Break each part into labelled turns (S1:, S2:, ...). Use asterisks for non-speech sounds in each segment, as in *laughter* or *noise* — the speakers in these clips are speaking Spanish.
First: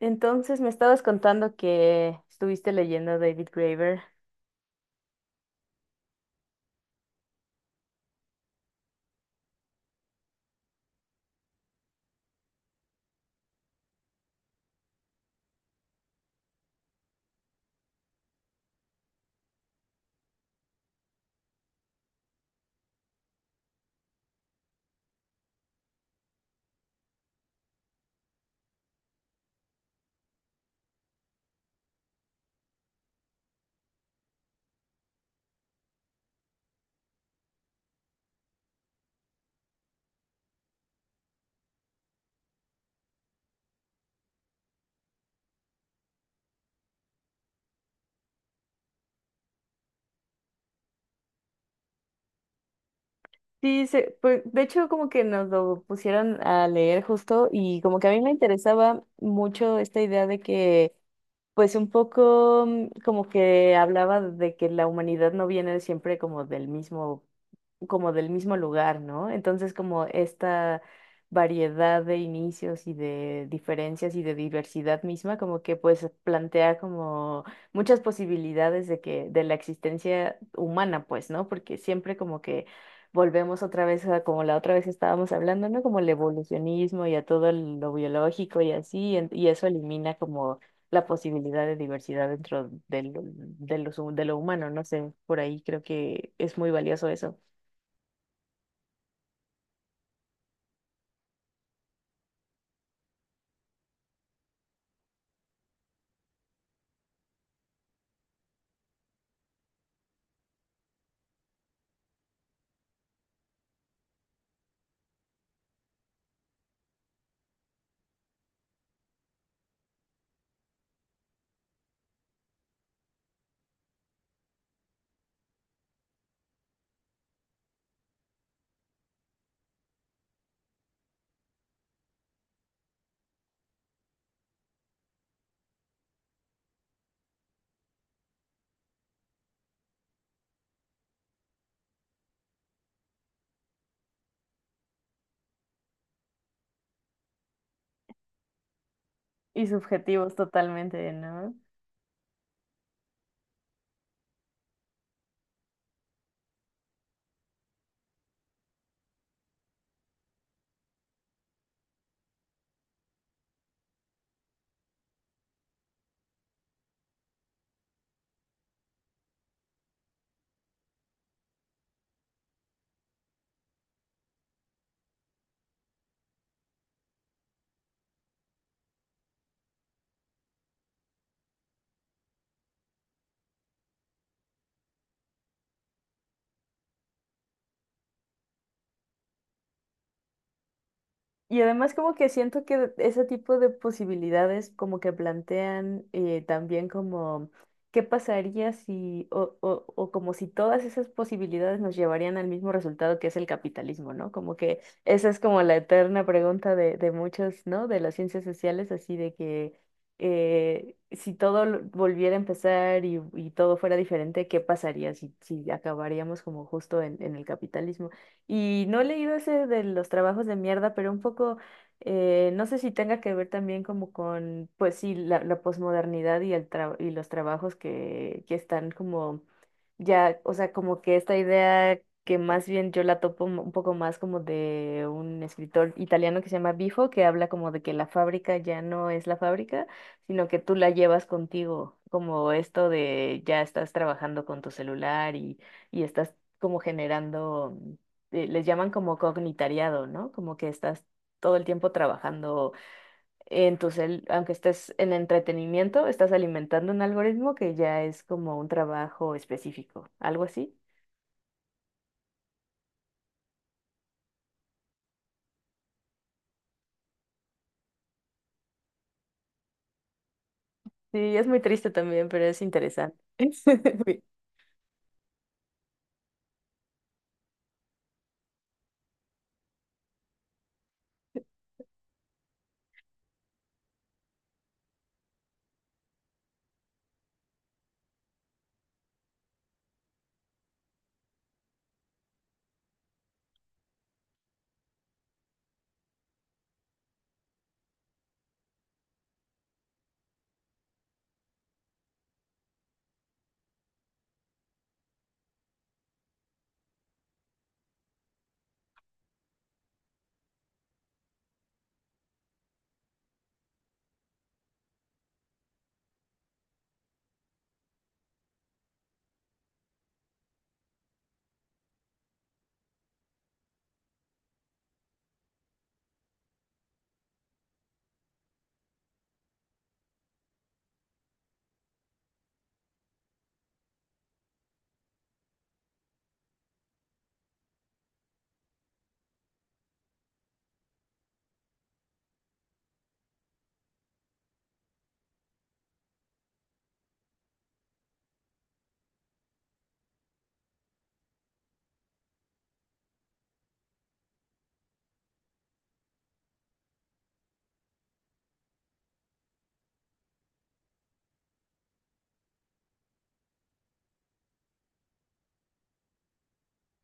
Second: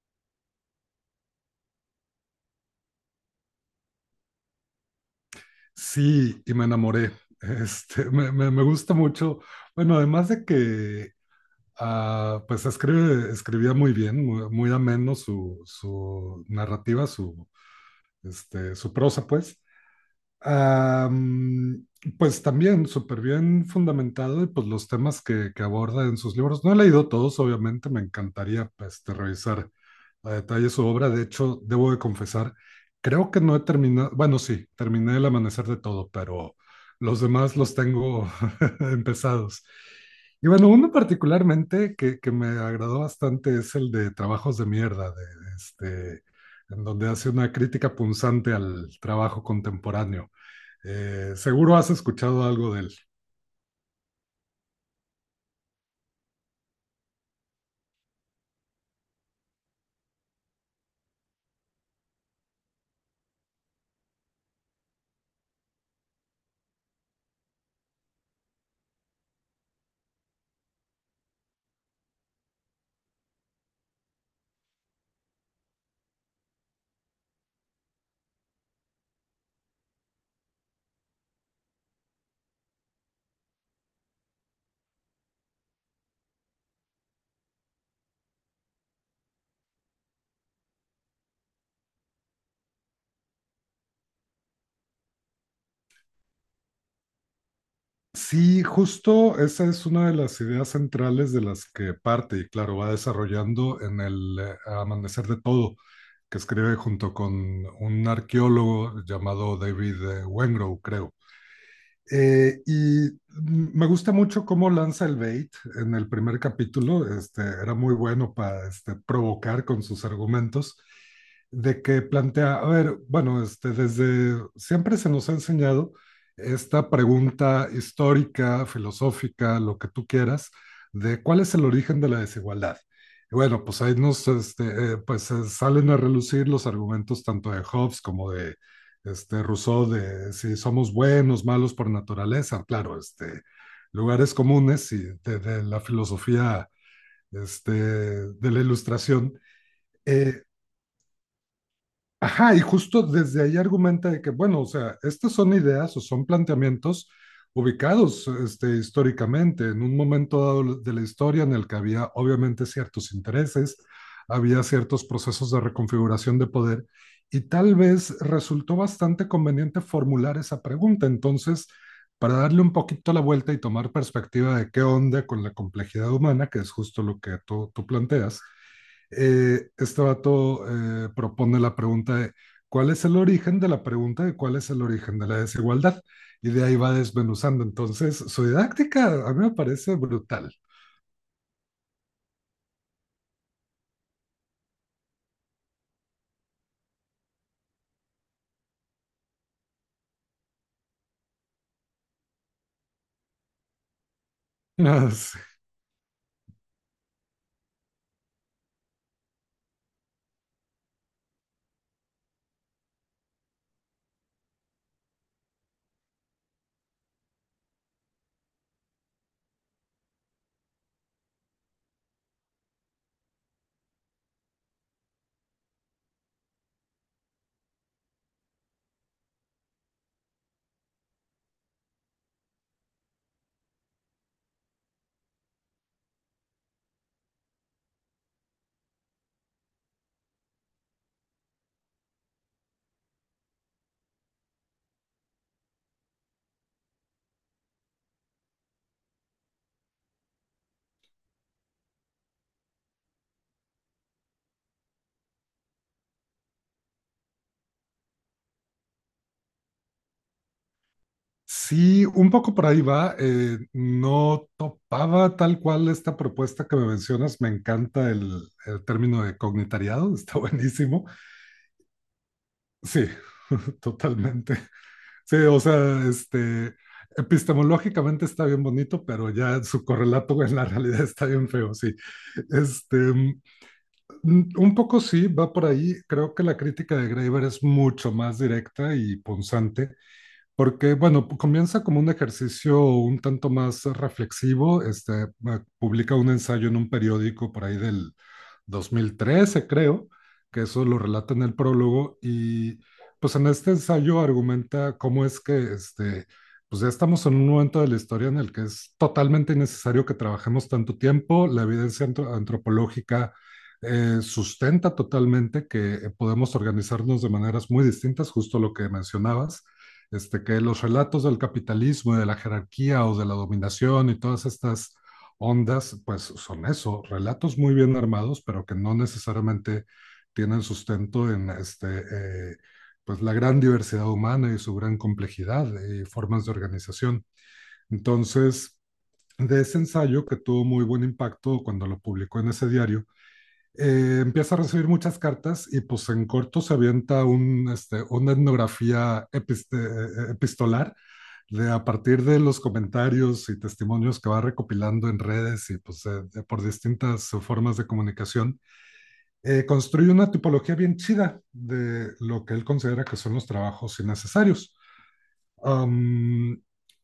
S1: Entonces me estabas contando que estuviste leyendo a David Graeber.
S2: Sí, y me enamoré. *laughs* Me gusta mucho. Bueno, además de que pues escribía muy bien, muy, muy ameno su narrativa, su prosa, pues. Am, pues también súper bien fundamentado y pues los temas que aborda en sus libros. No he leído todos, obviamente, me encantaría pues, revisar a detalle su obra. De hecho, debo de confesar, creo que no he terminado, bueno, sí, terminé El Amanecer de Todo, pero los demás los tengo *laughs* empezados. Y bueno, uno particularmente que me agradó bastante es el de Trabajos de Mierda, en donde hace una crítica punzante al trabajo contemporáneo. Seguro has escuchado algo de él.
S1: Pues, de hecho, como que nos lo pusieron a leer justo y como que a mí me interesaba mucho esta idea de que pues un poco, como que hablaba de que la humanidad no viene siempre como del mismo lugar, ¿no? Entonces, como esta variedad de inicios y de diferencias y de diversidad misma, como que pues plantea como muchas posibilidades de que, de la existencia humana, pues, ¿no? Porque siempre como que volvemos otra vez a como la otra vez estábamos hablando, ¿no? Como el evolucionismo y a todo lo biológico y así, y eso elimina como la posibilidad de diversidad dentro de lo, de los de lo humano, no sé, por ahí creo que es muy valioso eso.
S2: Sí, justo esa es una de las ideas centrales de las que parte y claro, va desarrollando en el Amanecer de Todo, que escribe junto con un arqueólogo llamado David Wengrow, creo. Y me gusta mucho cómo lanza el bait en el primer capítulo. Era muy bueno para provocar con sus argumentos de que plantea, a ver, bueno, desde siempre se nos ha enseñado esta pregunta histórica, filosófica, lo que tú quieras, de cuál es el origen de la desigualdad. Y bueno, pues ahí nos pues, salen a relucir los argumentos tanto de Hobbes como de este Rousseau de si somos buenos, malos por naturaleza, claro, lugares comunes y de la filosofía de la ilustración.
S1: Y subjetivos
S2: Eh,
S1: totalmente, ¿no?
S2: Ajá, y justo desde ahí argumenta de que, bueno, o sea, estas son ideas o son planteamientos ubicados históricamente, en un momento dado de la historia en el que había obviamente ciertos intereses, había ciertos procesos de reconfiguración de poder, y tal vez resultó bastante conveniente formular esa pregunta. Entonces, para darle un poquito la vuelta y tomar perspectiva de qué onda con la complejidad humana, que es justo lo que tú planteas, este vato propone la pregunta de cuál es el origen de la pregunta de cuál es el origen de la desigualdad. Y de ahí va desmenuzando. Entonces, su didáctica a mí me parece brutal.
S1: Y además como que siento que ese tipo de posibilidades como que plantean, también como qué pasaría si o, o como si todas esas posibilidades nos llevarían al mismo resultado, que es el capitalismo, ¿no? Como que esa es
S2: *laughs*
S1: como la eterna pregunta de muchos, ¿no? De las ciencias sociales, así de que si todo volviera a empezar y todo fuera diferente, ¿qué pasaría si, si acabaríamos como justo en el capitalismo? Y no he leído ese de los trabajos de mierda, pero un poco, no sé si tenga que ver también como con, pues sí, la posmodernidad y, y los trabajos que están como ya, o sea, como que esta idea, que más bien yo la topo un poco más como de un escritor italiano que se llama Bifo, que habla como de que la fábrica ya no es la fábrica, sino que tú la llevas contigo, como esto de ya estás trabajando con tu celular y estás como generando, les llaman como cognitariado, ¿no? Como que estás todo el tiempo trabajando en tu cel, aunque estés en entretenimiento, estás alimentando un algoritmo que ya es como un trabajo específico, algo así.
S2: Sí, un poco por ahí va. No topaba tal cual esta propuesta que me mencionas. Me encanta el término de cognitariado, *laughs* está buenísimo.
S1: Sí, es muy triste también, pero es
S2: Sí,
S1: interesante.
S2: *laughs*
S1: *laughs*
S2: totalmente. Sí, o sea, epistemológicamente está bien bonito, pero ya su correlato en la realidad está bien feo, sí. Este, mm, un poco sí, va por ahí. Creo que la crítica de Graeber es mucho más directa y punzante. Porque, bueno, comienza como un ejercicio un tanto más reflexivo. Publica un ensayo en un periódico por ahí del 2013 creo, que eso lo relata en el prólogo. Y pues en este ensayo argumenta cómo es que, pues ya estamos en un momento de la historia en el que es totalmente innecesario que trabajemos tanto tiempo. La evidencia antropológica sustenta totalmente que podemos organizarnos de maneras muy distintas, justo lo que mencionabas que los relatos del capitalismo y de la jerarquía o de la dominación y todas estas ondas, pues son eso, relatos muy bien armados, pero que no necesariamente tienen sustento en pues la gran diversidad humana y su gran complejidad y formas de organización. Entonces, de ese ensayo que tuvo muy buen impacto cuando lo publicó en ese diario, empieza a recibir muchas cartas y pues en corto se avienta una etnografía epistolar de a partir de los comentarios y testimonios que va recopilando en redes y pues por distintas formas de comunicación, construye una tipología bien chida de lo que él considera que son los trabajos innecesarios. Um,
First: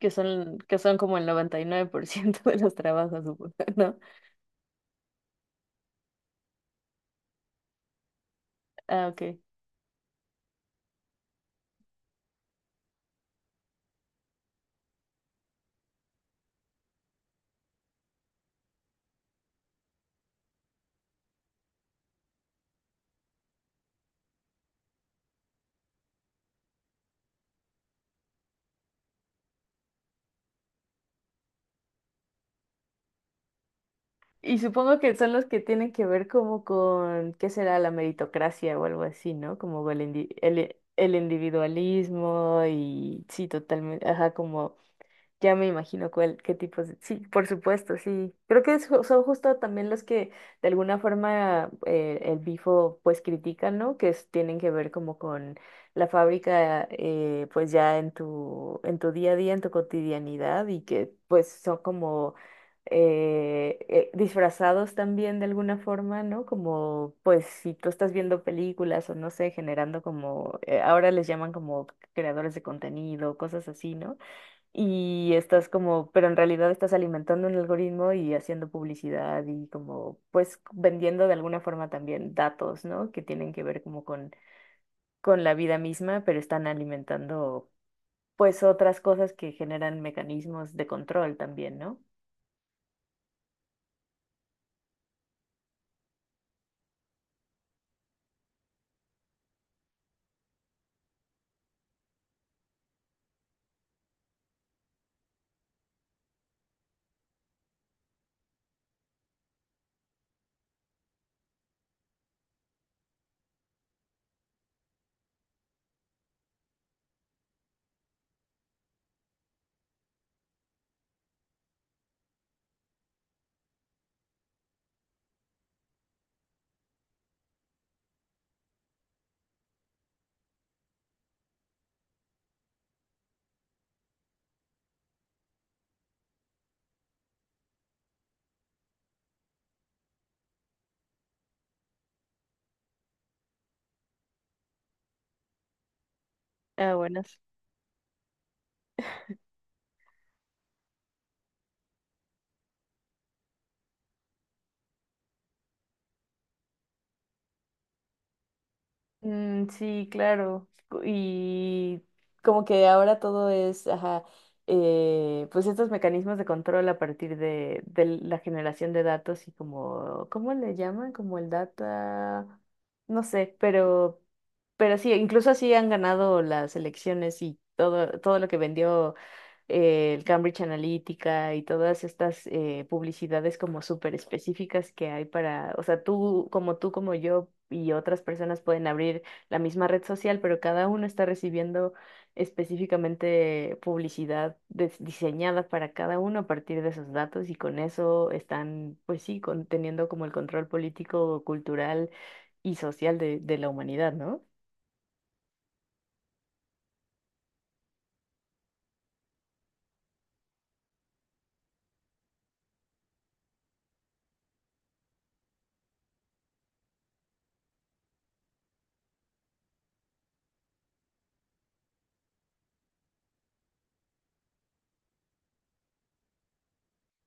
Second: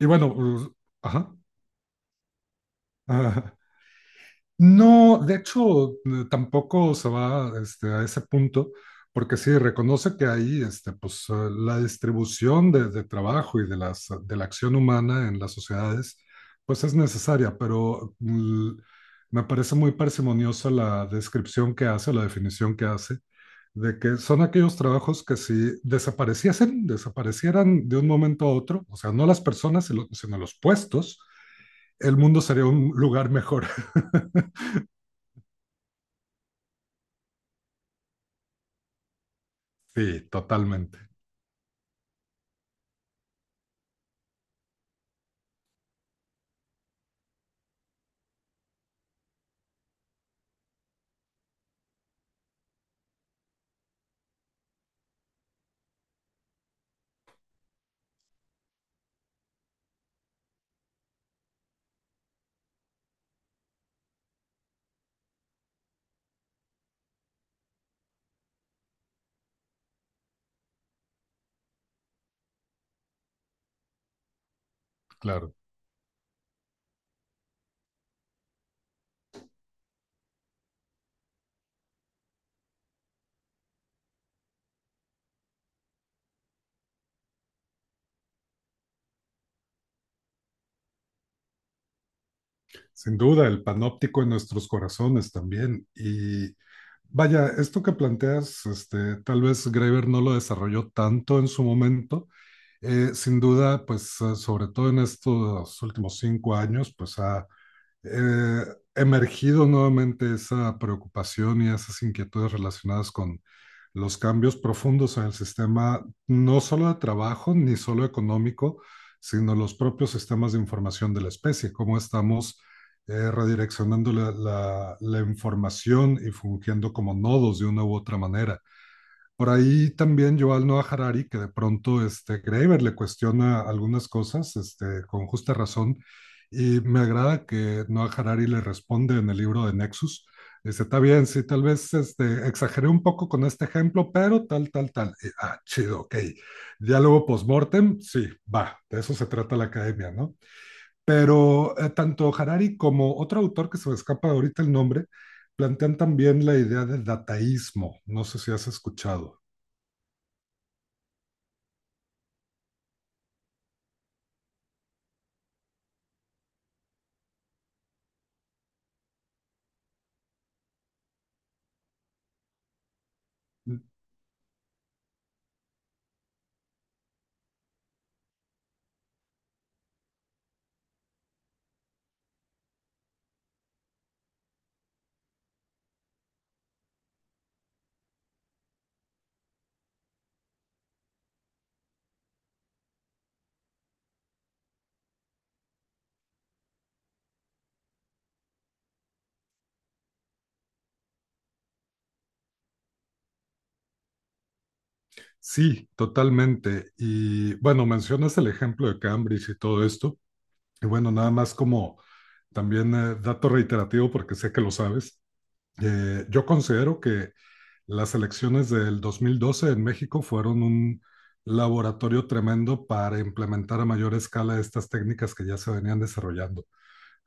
S2: y bueno,
S1: que son como el
S2: ajá,
S1: 99% de los
S2: *laughs*
S1: trabajos, *laughs*
S2: uh,
S1: supongo, ¿no?
S2: no, de hecho, tampoco se va a ese punto,
S1: Ah, ok.
S2: porque sí, reconoce que ahí pues, la distribución de trabajo y de la acción humana en las sociedades pues es necesaria, pero me parece muy parsimoniosa la descripción que hace, la definición que hace, de que son aquellos trabajos que si desapareciesen, desaparecieran de un momento a otro, o sea, no las personas, sino los puestos, el mundo sería un lugar mejor. *laughs*
S1: Y supongo que son los que tienen que ver como con, ¿qué será? La meritocracia o algo así, ¿no? Como el,
S2: Sí, totalmente,
S1: el individualismo y sí, totalmente, ajá, como ya me imagino cuál, qué tipos de... Sí, por supuesto, sí. Creo que es son justo también los que de alguna forma, el Bifo pues critica, ¿no? Tienen que ver como con la fábrica, pues ya en tu día a día, en tu cotidianidad y que pues son como disfrazados también de alguna forma, ¿no? Como pues si tú estás viendo películas o no sé, generando como, ahora les llaman como creadores de contenido, cosas así, ¿no? Y
S2: claro.
S1: estás como, pero en realidad estás alimentando un algoritmo y haciendo publicidad y como, pues vendiendo de alguna forma también datos, ¿no? Que tienen que ver como con la vida misma, pero están alimentando pues otras cosas que generan mecanismos de control también, ¿no?
S2: Sin duda, el panóptico en nuestros corazones también. Y vaya, esto que planteas, tal vez Graeber no lo desarrolló tanto en su momento. Sin duda, pues sobre todo en estos últimos 5 años, pues ha eh, emergido nuevamente esa preocupación y esas inquietudes relacionadas con los cambios profundos en el sistema, no solo de trabajo ni solo económico, sino los propios sistemas de información de la especie, cómo estamos redireccionando la información y fungiendo como nodos de una u otra manera. Por ahí también Yuval Noah Harari, que de pronto Graeber le cuestiona algunas cosas con justa razón, y me agrada que Noah Harari le responde en el libro de Nexus. Dice, está bien, sí, tal vez exageré un poco con este ejemplo, pero tal, tal, tal. Y, chido, ok.
S1: Ah, bueno.
S2: Diálogo postmortem, sí, va, de eso se trata la academia, ¿no? Pero tanto Harari como otro autor que se me escapa ahorita el nombre, plantean también la idea de dataísmo. No sé si has escuchado.
S1: Sí, claro. Y como que ahora todo es, ajá, pues estos mecanismos de control a partir de la generación de datos y como, ¿cómo le llaman? Como el data, no sé,
S2: Mm.
S1: pero sí, incluso así han ganado las elecciones y todo, todo lo que vendió, el Cambridge Analytica y todas estas, publicidades como súper específicas que hay para, o sea, tú, como yo y otras personas pueden abrir la misma red social, pero cada uno está recibiendo específicamente publicidad diseñada para cada uno a partir de esos datos y con eso están, pues sí, teniendo como el control político, cultural y social de la humanidad, ¿no?
S2: Sí, totalmente. Y bueno, mencionas el ejemplo de Cambridge y todo esto. Y bueno, nada más como también dato reiterativo, porque sé que lo sabes, yo considero que las elecciones del 2012 en México fueron un laboratorio tremendo para implementar a mayor escala estas técnicas que ya se venían desarrollando.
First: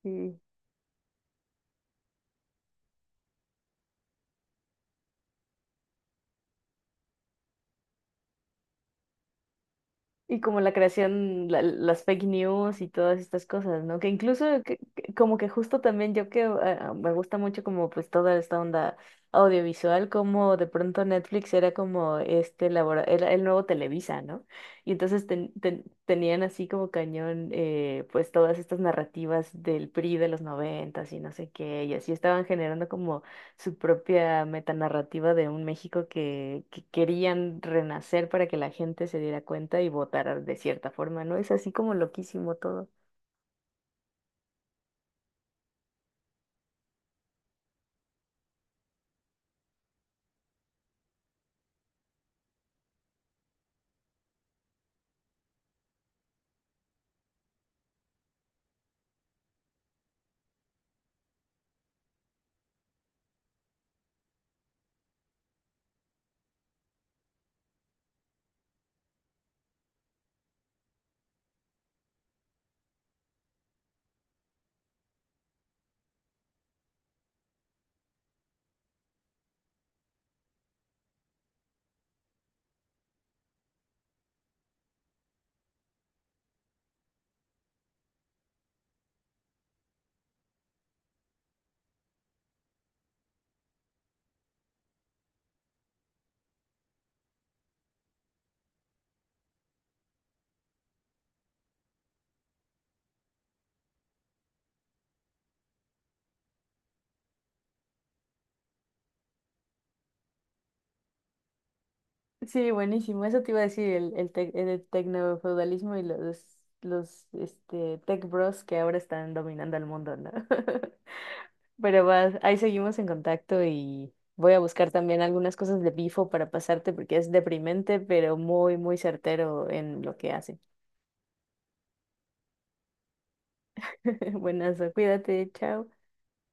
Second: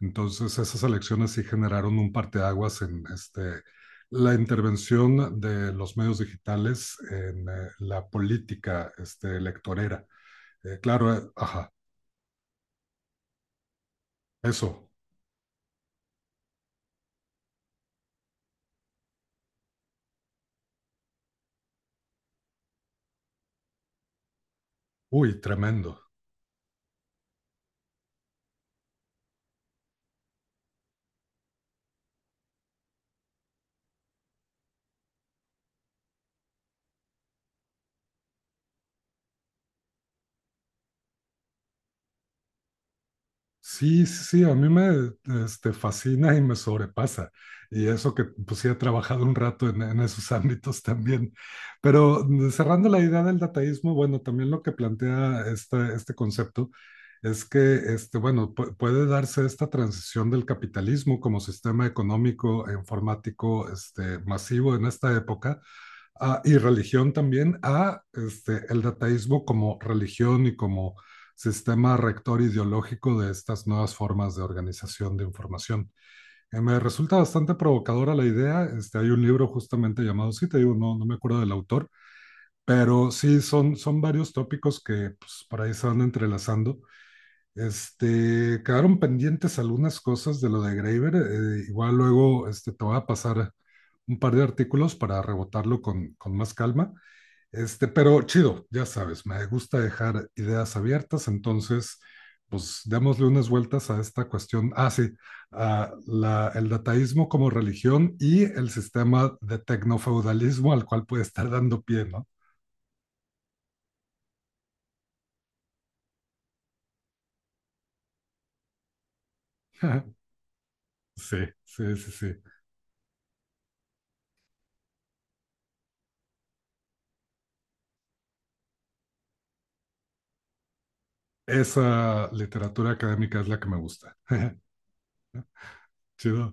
S2: Entonces, esas elecciones sí generaron un parteaguas en la intervención de los medios digitales en la política electorera.
S1: Y como la
S2: Claro,
S1: creación,
S2: ajá,
S1: las fake news y todas estas cosas, ¿no? Que incluso
S2: eso.
S1: como que justo también yo que me gusta mucho como pues toda esta onda audiovisual, como de pronto Netflix era como este era el nuevo Televisa, ¿no? Y entonces
S2: Uy, tremendo.
S1: tenían así como cañón, pues todas estas narrativas del PRI de los noventas y no sé qué, y así estaban generando como su propia metanarrativa de un México que querían renacer para que la gente se diera cuenta y votara de cierta forma, ¿no? Es así como loquísimo todo.
S2: Sí, sí, sí, a mí me fascina y me sobrepasa. Y eso que pues sí he trabajado un rato en esos ámbitos también. Pero cerrando la idea del dataísmo, bueno, también lo que plantea este concepto es que, bueno, puede darse esta transición del capitalismo como sistema económico e informático masivo en esta época y religión también a el dataísmo como religión y como sistema rector ideológico de estas nuevas formas de organización de información. Me resulta bastante provocadora la idea. Hay un libro justamente llamado, sí, te digo, no, no me acuerdo del autor, pero sí, son varios tópicos que pues, por ahí se van entrelazando. Quedaron pendientes algunas cosas de lo de Graeber. Igual luego te voy a pasar un par de artículos para rebotarlo con más calma. Pero chido, ya sabes, me gusta dejar ideas abiertas, entonces, pues démosle unas vueltas a esta cuestión. Ah, sí, el dataísmo como religión y el sistema de tecnofeudalismo al cual puede estar dando pie, ¿no?
S1: Sí, buenísimo. Eso te iba a decir, el, el tecnofeudalismo y los este, tech bros que ahora están dominando el mundo, ¿no?
S2: *laughs*
S1: *laughs*
S2: Sí, sí,
S1: Pero
S2: sí,
S1: va,
S2: sí.
S1: ahí seguimos en contacto y voy a buscar también algunas cosas de Bifo para pasarte porque es deprimente, pero muy, muy certero en lo que hace.
S2: Esa literatura académica es la que me gusta.
S1: *laughs*
S2: *laughs*
S1: Buenas, cuídate, chao.
S2: Chido.